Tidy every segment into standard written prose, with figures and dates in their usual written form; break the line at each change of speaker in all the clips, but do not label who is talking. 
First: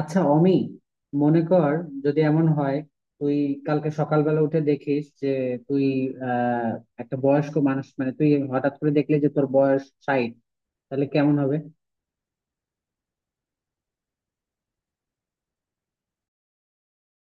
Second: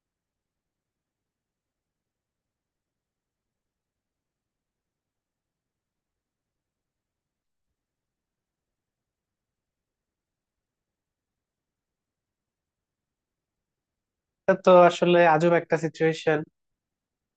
আচ্ছা অমি, মনে কর, যদি এমন হয় তুই কালকে সকালবেলা উঠে দেখিস যে তুই আহ একটা বয়স্ক মানুষ। মানে তুই হঠাৎ করে দেখলি যে তোর বয়স 60। তাহলে কেমন হবে?
এটা তো আসলে আজব একটা সিচুয়েশন।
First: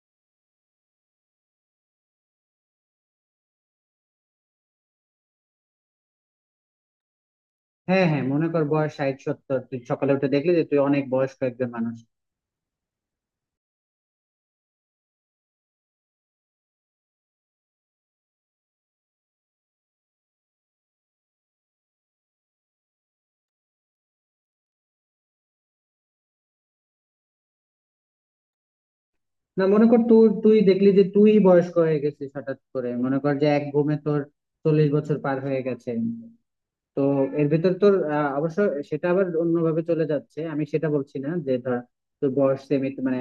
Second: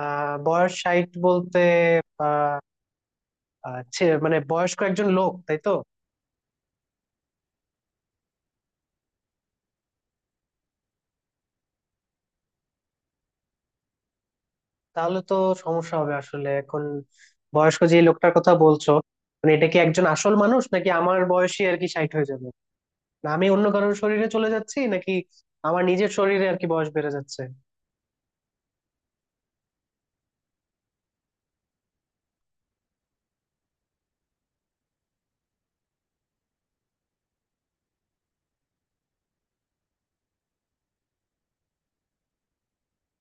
বয়স 60 বলতে আহ, আহ, ছে- মানে বয়স্ক একজন লোক, তাই তো?
হ্যাঁ, হ্যাঁ, মনে কর বয়স 60, 70, তুই সকালে উঠে দেখলি যে তুই অনেক বয়স্ক একজন মানুষ।
তাহলে তো সমস্যা হবে আসলে। এখন বয়স্ক যে লোকটার কথা বলছো, মানে এটা কি একজন আসল মানুষ নাকি আমার বয়সী আর কি 60 হয়ে যাবে? না আমি অন্য কারোর শরীরে চলে যাচ্ছি নাকি আমার নিজের শরীরে আর কি বয়স বেড়ে যাচ্ছে?
না, মনে কর তুই তুই দেখলি যে তুই বয়স্ক হয়ে গেছিস। হঠাৎ করে মনে কর যে এক ঘুমে তোর 40 বছর পার হয়ে গেছে। তো এর ভিতর তোর অবশ্য সেটা আবার অন্যভাবে চলে যাচ্ছে। আমি সেটা বলছি না যে ধর তোর বয়স সেমি মানে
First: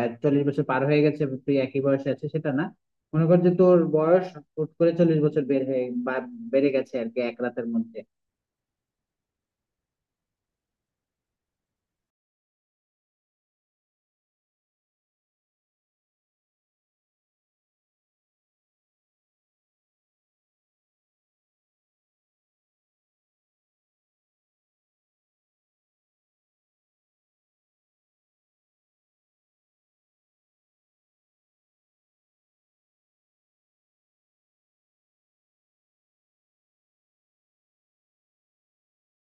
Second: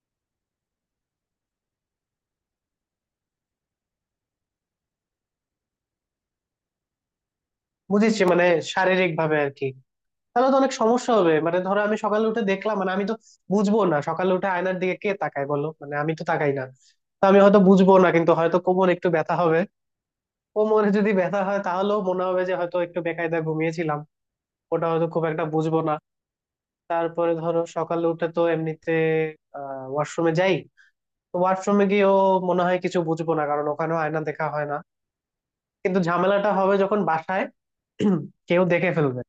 40 বছর পার হয়ে গেছে তুই একই বয়সে আছে, সেটা না। মনে কর যে তোর বয়স হুট করে 40 বছর বের হয়ে বা বেড়ে গেছে আর কি, এক রাতের মধ্যে।
বুঝেছি, মানে শারীরিক ভাবে আর কি। তাহলে তো অনেক সমস্যা হবে। মানে ধরো আমি সকালে উঠে দেখলাম, মানে আমি তো বুঝবো না। সকালে উঠে আয়নার দিকে কে তাকায় বলো, মানে আমি তো তাকাই না। তো আমি হয়তো বুঝবো না, কিন্তু হয়তো কোমর একটু ব্যথা হবে। কোমরে যদি ব্যথা হয় তাহলেও মনে হবে যে হয়তো একটু বেকায়দা ঘুমিয়েছিলাম, ওটা হয়তো খুব একটা বুঝবো না। তারপরে ধরো সকালে উঠে তো এমনিতে ওয়াশরুমে যাই। তো ওয়াশরুমে গিয়েও মনে হয় কিছু বুঝবো না, কারণ ওখানেও আয়না দেখা হয় না। কিন্তু ঝামেলাটা হবে যখন বাসায় কেউ দেখে ফেলবে,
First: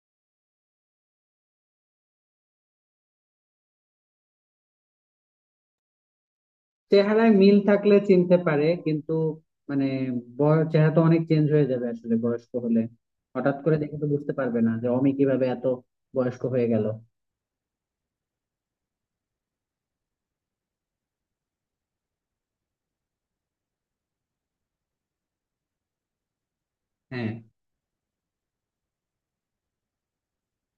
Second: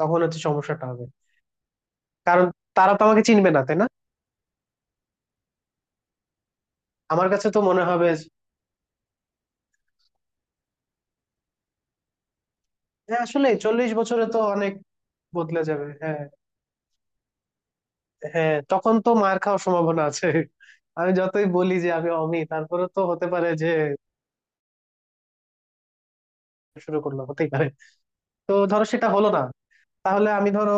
তখন হচ্ছে সমস্যাটা হবে। কারণ তারা তো আমাকে চিনবে না, তাই না? আমার
চেহারায়
কাছে
মিল
তো মনে
থাকলে
হবে যে,
চিনতে পারে, কিন্তু মানে বয়স চেহারা তো অনেক চেঞ্জ হয়ে যাবে আসলে বয়স্ক হলে।
হ্যাঁ আসলে
হঠাৎ করে
চল্লিশ
দেখে তো
বছরে
বুঝতে
তো
পারবে না
অনেক
যে অমি কিভাবে
বদলে
এত
যাবে। হ্যাঁ,
বয়স্ক হয়ে গেল।
হ্যাঁ, তখন তো মার খাওয়ার সম্ভাবনা আছে। আমি যতই বলি যে আমি অমি, তারপরে তো হতে পারে যে শুরু করলো,
হ্যাঁ,
হতেই পারে। তো ধরো সেটা হলো না, তাহলে আমি ধরো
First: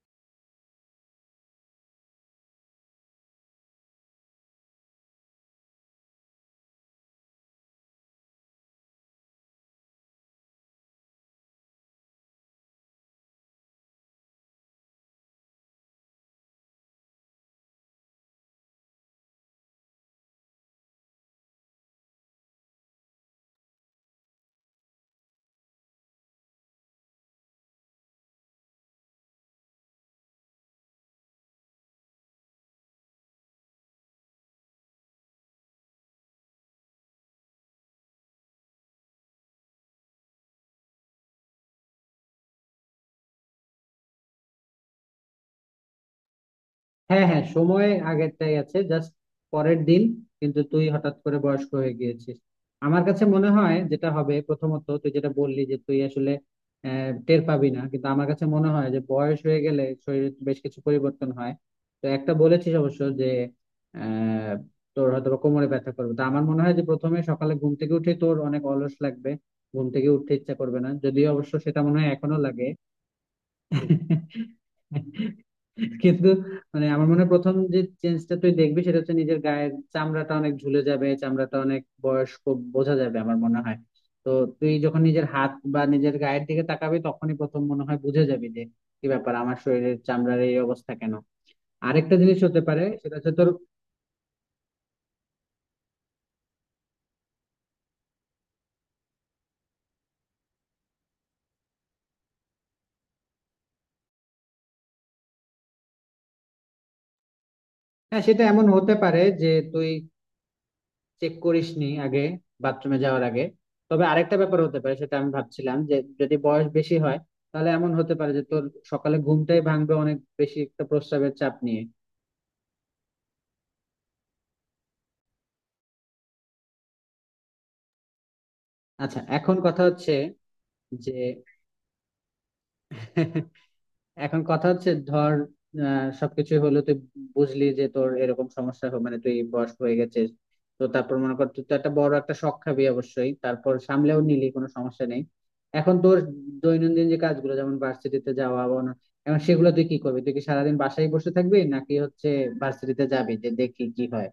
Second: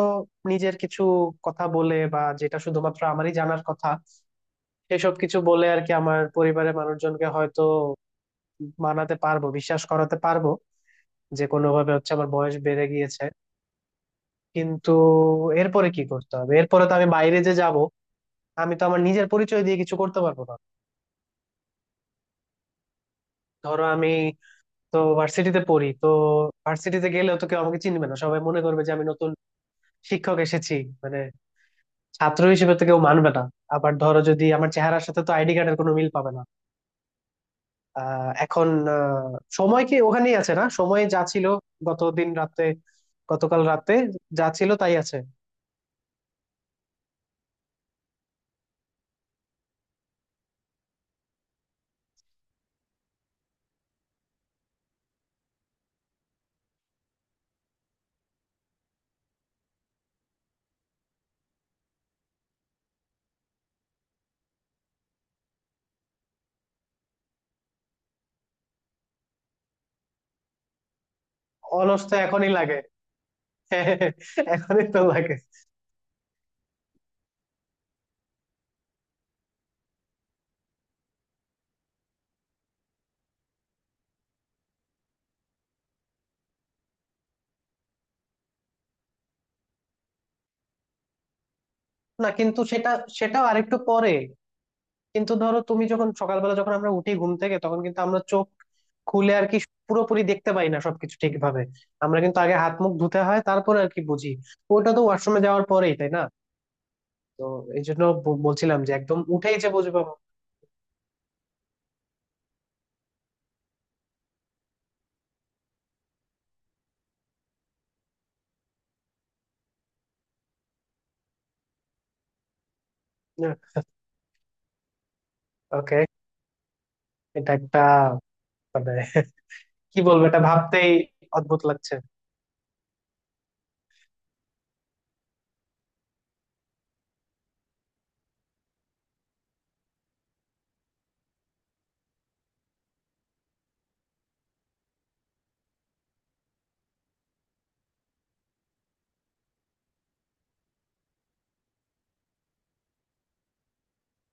নিজের কিছু কথা বলে, বা যেটা শুধুমাত্র আমারই জানার কথা সেসব কিছু বলে আর কি, আমার পরিবারের মানুষজনকে হয়তো মানাতে পারবো, বিশ্বাস করাতে পারবো যে কোনো ভাবে হচ্ছে আমার বয়স বেড়ে গিয়েছে। কিন্তু এরপরে কি করতে হবে? এরপরে তো আমি বাইরে যে যাব, আমি তো আমার নিজের পরিচয় দিয়ে কিছু করতে পারবো না। ধরো আমি তো ভার্সিটিতে পড়ি, তো ভার্সিটিতে গেলেও তো কেউ আমাকে চিনবে না, সবাই মনে করবে যে আমি নতুন শিক্ষক এসেছি। মানে ছাত্র হিসেবে তো কেউ মানবে না। আবার ধরো, যদি আমার চেহারার সাথে তো আইডি কার্ডের কোনো মিল পাবে না। এখন আহ, সময় কি ওখানেই আছে, না সময় যা ছিল গত দিন রাতে, গতকাল রাতে, যা ছিল তাই আছে?
হ্যাঁ, হ্যাঁ, সময় আগেরটাই আছে, জাস্ট পরের দিন। কিন্তু তুই হঠাৎ করে বয়স্ক হয়ে গিয়েছিস। আমার কাছে মনে হয় যেটা হবে প্রথমত তুই যেটা বললি যে তুই আসলে টের পাবি না, কিন্তু আমার কাছে মনে হয় যে বয়স হয়ে গেলে শরীরে বেশ কিছু পরিবর্তন হয়। তো একটা বলেছিস অবশ্য যে আহ তোর হয়তো বা কোমরে ব্যথা করবে। তো আমার মনে হয় যে প্রথমে সকালে ঘুম থেকে উঠে তোর অনেক অলস লাগবে। ঘুম থেকে উঠতে ইচ্ছা করবে না, যদিও অবশ্য সেটা মনে
অলস
হয়
তো
এখনো
এখনই
লাগে।
লাগে। এখনই তো লাগে।
কিন্তু মানে আমার মনে হয় প্রথম যে চেঞ্জটা তুই দেখবি সেটা হচ্ছে নিজের গায়ের চামড়াটা অনেক ঝুলে যাবে, চামড়াটা অনেক বয়স্ক বোঝা যাবে আমার মনে হয়। তো তুই যখন নিজের হাত বা নিজের গায়ের দিকে তাকাবি তখনই প্রথম মনে হয় বুঝে যাবি যে কি ব্যাপার, আমার শরীরের চামড়ার এই অবস্থা কেন। আরেকটা
না,
জিনিস হতে
কিন্তু
পারে
সেটা,
সেটা হচ্ছে তোর।
আরেকটু পরে। কিন্তু ধরো তুমি যখন সকালবেলা, যখন আমরা উঠি ঘুম থেকে, তখন কিন্তু আমরা চোখ খুলে আর কি পুরোপুরি দেখতে পাই না সবকিছু ঠিকভাবে। আমরা কিন্তু আগে হাত মুখ ধুতে হয়, তারপরে আর কি বুঝি। ওটা তো ওয়াশরুমে যাওয়ার পরেই, তাই না? তো এই জন্য
হ্যাঁ, সেটা এমন
বলছিলাম যে
হতে
একদম
পারে যে
উঠেই যে
তুই
বুঝবো।
চেক করিস নি আগে, বাথরুমে যাওয়ার আগে। তবে আরেকটা ব্যাপার হতে পারে, সেটা আমি ভাবছিলাম যে যদি বয়স বেশি হয় তাহলে এমন হতে পারে যে তোর সকালে ঘুমটাই ভাঙবে অনেক বেশি একটা প্রস্রাবের চাপ নিয়ে।
ওকে। এটা একটা, মানে
আচ্ছা, এখন কথা
কি
হচ্ছে
বলবো, এটা ভাবতেই
যে
অদ্ভুত লাগছে।
এখন কথা হচ্ছে ধর সবকিছু হলো, তুই বুঝলি যে তোর এরকম সমস্যা হবে মানে তুই বয়স হয়ে গেছিস। তো তারপর মনে কর তুই তো একটা বড় একটা শখ খাবি অবশ্যই, তারপর সামলেও নিলি কোনো সমস্যা নেই। এখন তোর দৈনন্দিন যে কাজগুলো যেমন ভার্সিটিতে যাওয়া বা এখন সেগুলো তুই কি করবি? তুই কি সারাদিন বাসায় বসে থাকবি, নাকি হচ্ছে ভার্সিটিতে যাবি যে দেখি কি হয়?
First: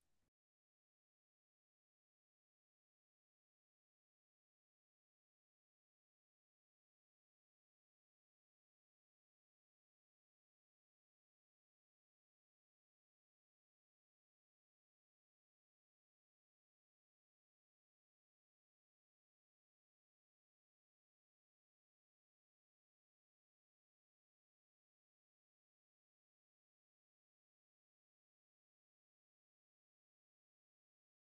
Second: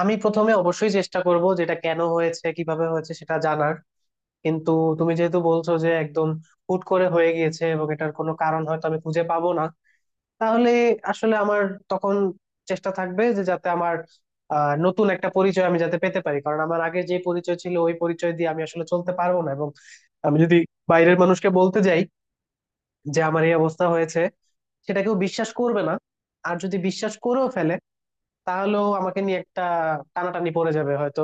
আমি প্রথমে অবশ্যই চেষ্টা করব যেটা কেন হয়েছে, কিভাবে হয়েছে সেটা জানার। কিন্তু তুমি যেহেতু বলছো যে একদম হুট করে হয়ে গিয়েছে, এবং এটার কোনো কারণ হয়তো আমি খুঁজে পাবো না, তাহলে আসলে আমার তখন চেষ্টা থাকবে যে যাতে আমার নতুন একটা পরিচয় আমি যাতে পেতে পারি, কারণ আমার আগে যে পরিচয় ছিল ওই পরিচয় দিয়ে আমি আসলে চলতে পারবো না। এবং আমি যদি বাইরের মানুষকে বলতে যাই যে আমার এই অবস্থা হয়েছে, সেটা কেউ বিশ্বাস করবে না। আর যদি বিশ্বাস করেও ফেলে, তাহলেও আমাকে নিয়ে একটা টানাটানি পড়ে যাবে হয়তো।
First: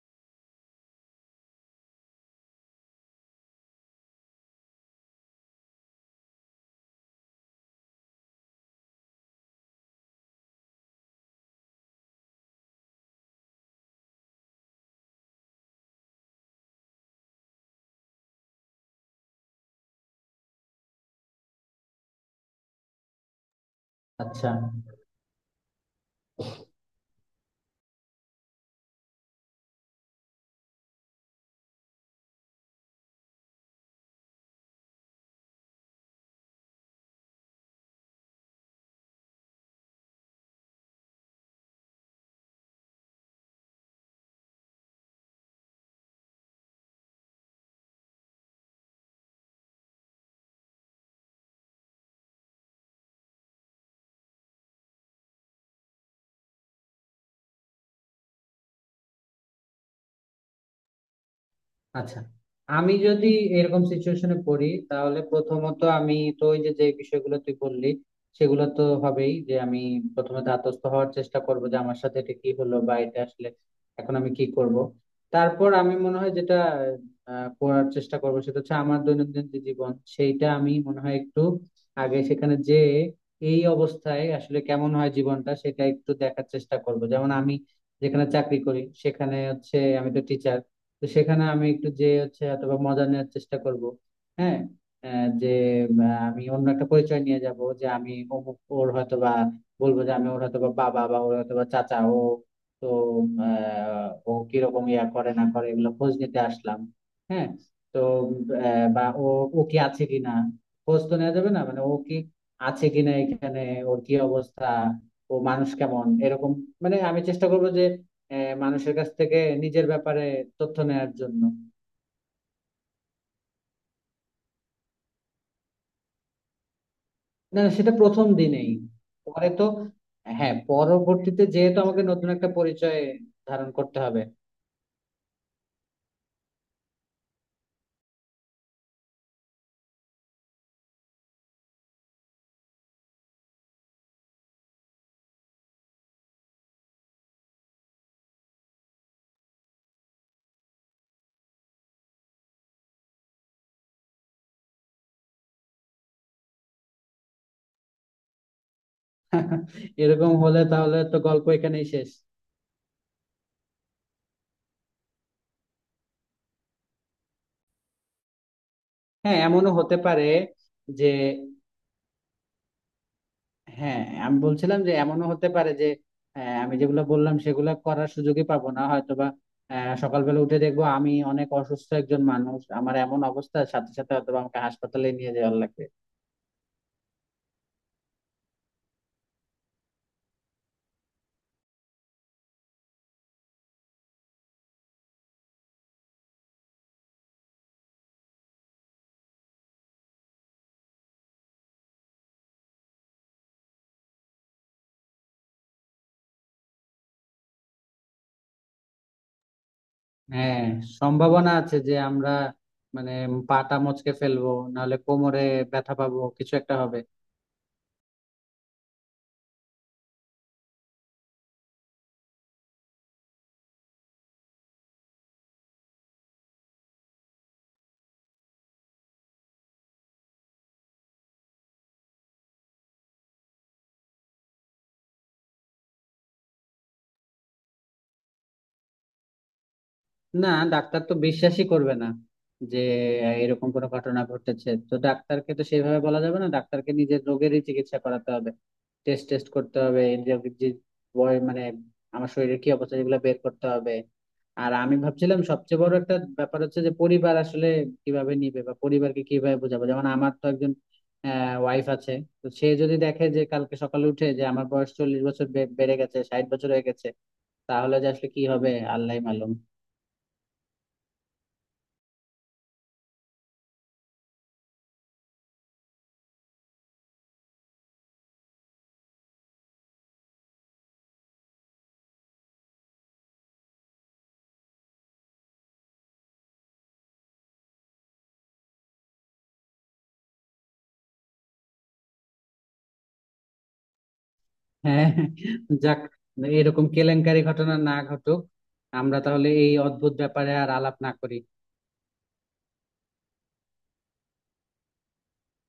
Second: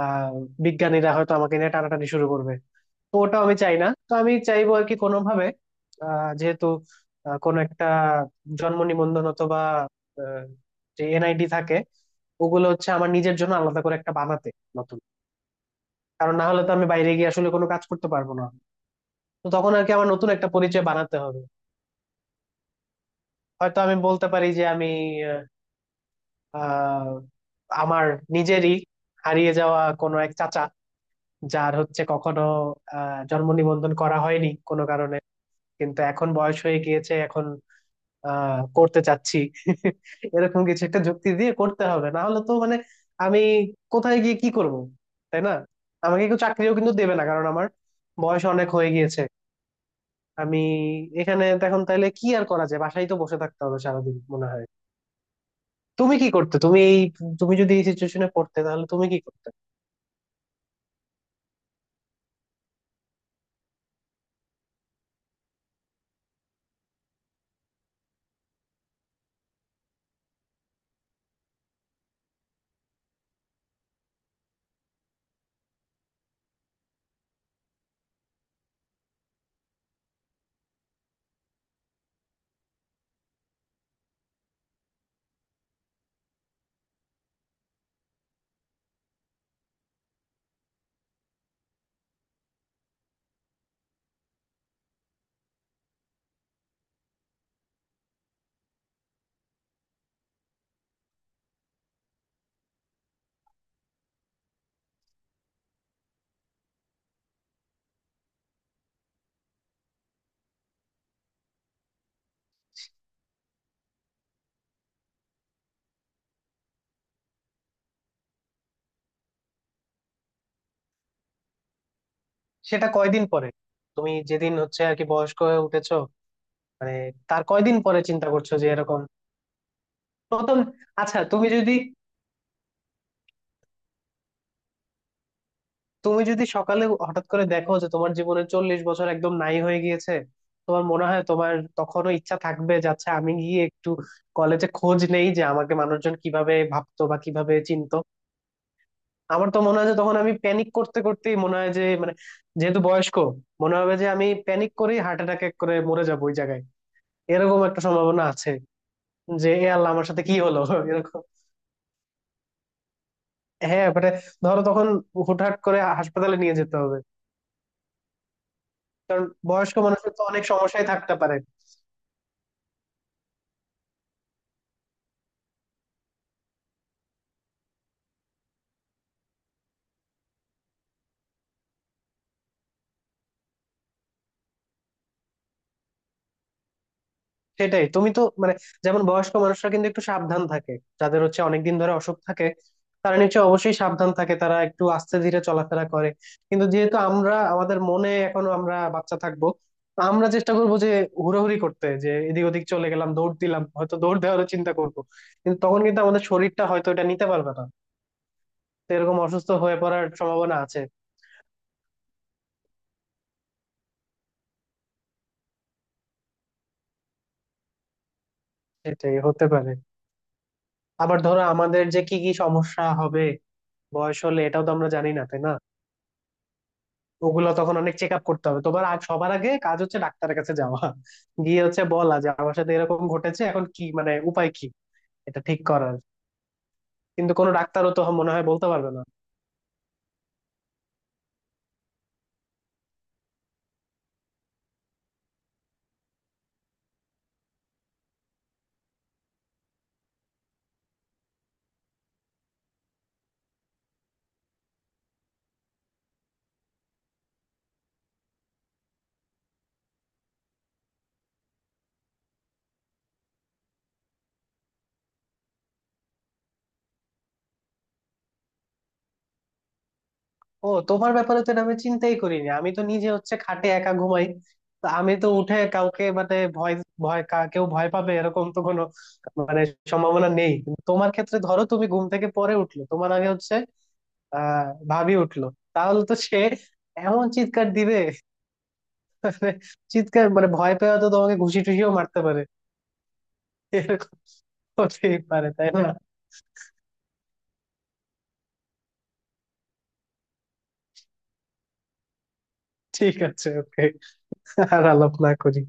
আহ বিজ্ঞানীরা হয়তো আমাকে নিয়ে টানাটানি শুরু করবে। তো ওটাও আমি চাই না। তো আমি চাইবো আর কি, কোনোভাবে, যেহেতু কোনো একটা জন্ম নিবন্ধন অথবা আহ, যে এনআইডি থাকে, ওগুলো হচ্ছে আমার নিজের জন্য আলাদা করে একটা বানাতে, নতুন। কারণ না হলে তো আমি বাইরে গিয়ে আসলে কোনো কাজ করতে পারবো না। তো তখন আর কি আমার নতুন একটা পরিচয় বানাতে হবে। হয়তো আমি বলতে পারি
আচ্ছা,
যে আমি, আহ আমার নিজেরই হারিয়ে যাওয়া কোনো এক চাচা, যার হচ্ছে কখনো জন্ম নিবন্ধন করা হয়নি কোনো কারণে, কিন্তু এখন বয়স হয়ে গিয়েছে, এখন করতে চাচ্ছি। এরকম কিছু একটা যুক্তি দিয়ে করতে হবে, না হলে তো মানে আমি কোথায় গিয়ে কি করব, তাই না? আমাকে কেউ চাকরিও কিন্তু দেবে না, কারণ আমার বয়স অনেক হয়ে গিয়েছে। আমি এখানে তো এখন তাইলে কি আর করা যায়, বাসায় তো বসে থাকতে হবে সারাদিন মনে হয়। তুমি কি করতে, তুমি এই, তুমি যদি এই সিচুয়েশনে পড়তে তাহলে তুমি কি করতে?
আচ্ছা, আমি যদি এরকম সিচুয়েশনে পড়ি তাহলে প্রথমত আমি তো ওই যে যে বিষয়গুলো তুই বললি সেগুলো তো হবেই, যে আমি প্রথমে ধাতস্থ হওয়ার চেষ্টা করব যে আমার সাথে এটা কি হলো বা এটা আসলে এখন আমি কি করব। তারপর আমি মনে হয় যেটা করার চেষ্টা করবো সেটা হচ্ছে আমার দৈনন্দিন যে জীবন সেইটা আমি মনে হয় একটু আগে সেখানে যে এই অবস্থায় আসলে কেমন হয় জীবনটা, সেটা একটু দেখার চেষ্টা করব। যেমন আমি যেখানে চাকরি করি সেখানে হচ্ছে আমি তো টিচার। তো সেখানে আমি একটু যে হচ্ছে অথবা মজা নেওয়ার চেষ্টা করব। হ্যাঁ, যে উম, আমি অন্য একটা পরিচয় নিয়ে যাব যে আমি অমুক ওর হয়তো বা, বলবো যে আমি ওর হয়তো বা বাবা বা ওর হয়তো বা চাচা ও। তো ও কিরকম ইয়া করে না করে এগুলো খোঁজ নিতে আসলাম। হ্যাঁ, তো বা ও ও কি আছে কিনা। খোঁজ তো নেওয়া যাবে না মানে ও কি আছে কিনা এখানে, ওর কি অবস্থা, ও মানুষ কেমন, এরকম। মানে আমি চেষ্টা করবো যে মানুষের কাছ থেকে নিজের ব্যাপারে তথ্য নেয়ার জন্য।
সেটা কয়দিন পরে? তুমি যেদিন হচ্ছে আর কি বয়স্ক হয়ে উঠেছো, মানে তার
না, না,
কয়দিন
সেটা
পরে চিন্তা
প্রথম
করছো যে
দিনেই,
এরকম?
পরে তো। হ্যাঁ,
প্রথম? আচ্ছা
পরবর্তীতে
তুমি যদি,
যেহেতু আমাকে নতুন একটা পরিচয় ধারণ করতে হবে।
সকালে হঠাৎ করে দেখো যে তোমার জীবনের 40 বছর একদম নাই হয়ে গিয়েছে, তোমার মনে হয় তোমার তখনও ইচ্ছা থাকবে যাচ্ছে আমি গিয়ে একটু কলেজে খোঁজ নেই যে আমাকে মানুষজন কিভাবে ভাবতো বা কিভাবে চিনতো? আমার তো মনে হয় যে তখন আমি প্যানিক করতে করতেই মনে হয় যে মানে, যেহেতু বয়স্ক, মনে হবে যে আমি প্যানিক করেই হার্ট অ্যাটাক করে মরে যাবো ওই জায়গায়। এরকম একটা সম্ভাবনা আছে যে এ আল্লাহ আমার সাথে
এরকম
কি
হলে
হলো।
তাহলে তো
এরকম,
গল্প এখানেই শেষ।
হ্যাঁ মানে ধরো তখন হুটহাট করে হাসপাতালে নিয়ে যেতে হবে, কারণ
হ্যাঁ, এমনও
বয়স্ক
হতে
মানুষের তো
পারে
অনেক সমস্যাই
যে।
থাকতে পারে।
হ্যাঁ, আমি বলছিলাম যে এমনও হতে পারে যে আমি যেগুলো বললাম সেগুলো করার সুযোগই পাবো না হয়তোবা। সকালবেলা উঠে দেখবো আমি অনেক অসুস্থ একজন মানুষ, আমার এমন অবস্থা সাথে সাথে হয়তো বা আমাকে হাসপাতালে নিয়ে যাওয়ার লাগবে।
সেটাই, তুমি তো মানে, যেমন বয়স্ক মানুষরা কিন্তু একটু সাবধান থাকে, যাদের হচ্ছে অনেকদিন ধরে অসুখ থাকে তারা নিশ্চয়ই অবশ্যই সাবধান থাকে, তারা একটু আস্তে ধীরে চলাফেরা করে। কিন্তু যেহেতু আমরা আমাদের মনে এখনো আমরা বাচ্চা থাকবো, তো আমরা চেষ্টা করবো যে হুড়োহুড়ি করতে, যে এদিক ওদিক চলে গেলাম, দৌড় দিলাম, হয়তো দৌড় দেওয়ারও চিন্তা করবো। কিন্তু তখন কিন্তু আমাদের শরীরটা হয়তো এটা নিতে পারবে না। তো এরকম অসুস্থ হয়ে পড়ার সম্ভাবনা
হ্যাঁ,
আছে।
সম্ভাবনা আছে যে আমরা মানে পাটা মচকে ফেলবো, নাহলে কোমরে ব্যথা পাবো, কিছু একটা হবে।
সেটাই হতে পারে। আবার ধরো আমাদের যে কি কি সমস্যা হবে বয়স হলে, এটাও তো আমরা জানি না, তাই না? ওগুলো তখন অনেক চেক আপ করতে হবে তোমার। আগ, সবার আগে কাজ হচ্ছে ডাক্তারের কাছে যাওয়া, গিয়ে হচ্ছে বলা যে আমার সাথে এরকম ঘটেছে, এখন কি মানে উপায় কি এটা ঠিক করার। কিন্তু কোনো ডাক্তারও তো মনে হয় বলতে পারবে না।
না, ডাক্তার তো বিশ্বাসই করবে না যে এরকম কোনো ঘটনা ঘটেছে। তো ডাক্তারকে তো সেইভাবে বলা যাবে না, ডাক্তারকে নিজের রোগেরই চিকিৎসা করাতে হবে। টেস্ট টেস্ট করতে হবে। এই যে যে বয় মানে আমার শরীরের কি অবস্থা, এগুলো বের করতে হবে। আর আমি ভাবছিলাম সবচেয়ে বড় একটা ব্যাপার হচ্ছে যে পরিবার আসলে কিভাবে নিবে বা পরিবারকে কিভাবে বোঝাবো। যেমন আমার তো একজন ওয়াইফ আছে। তো সে যদি দেখে যে কালকে সকালে উঠে যে আমার বয়স 40 বছর বেড়ে গেছে, 60 বছর হয়ে গেছে, তাহলে যে আসলে কি হবে আল্লাহই মালুম।
ও, তোমার ব্যাপারে তো এটা আমি চিন্তাই করিনি। আমি তো নিজে হচ্ছে খাটে একা ঘুমাই, তো আমি তো উঠে কাউকে মানে ভয় ভয়, কেউ ভয় পাবে এরকম তো কোনো মানে সম্ভাবনা নেই। কিন্তু তোমার ক্ষেত্রে ধরো, তুমি ঘুম থেকে পরে উঠলো, তোমার আগে হচ্ছে আহ ভাবি উঠলো, তাহলে তো সে এমন চিৎকার দিবে, মানে চিৎকার মানে ভয় পেয়ে তো তোমাকে ঘুষি টুষিও মারতে পারে, এরকম
হ্যাঁ,
হতেই পারে, তাই না?
যাক, এরকম কেলেঙ্কারি ঘটনা না ঘটুক। আমরা তাহলে এই অদ্ভুত ব্যাপারে আর আলাপ না করি।
ঠিক আছে, ওকে, আর আলাপ না করি।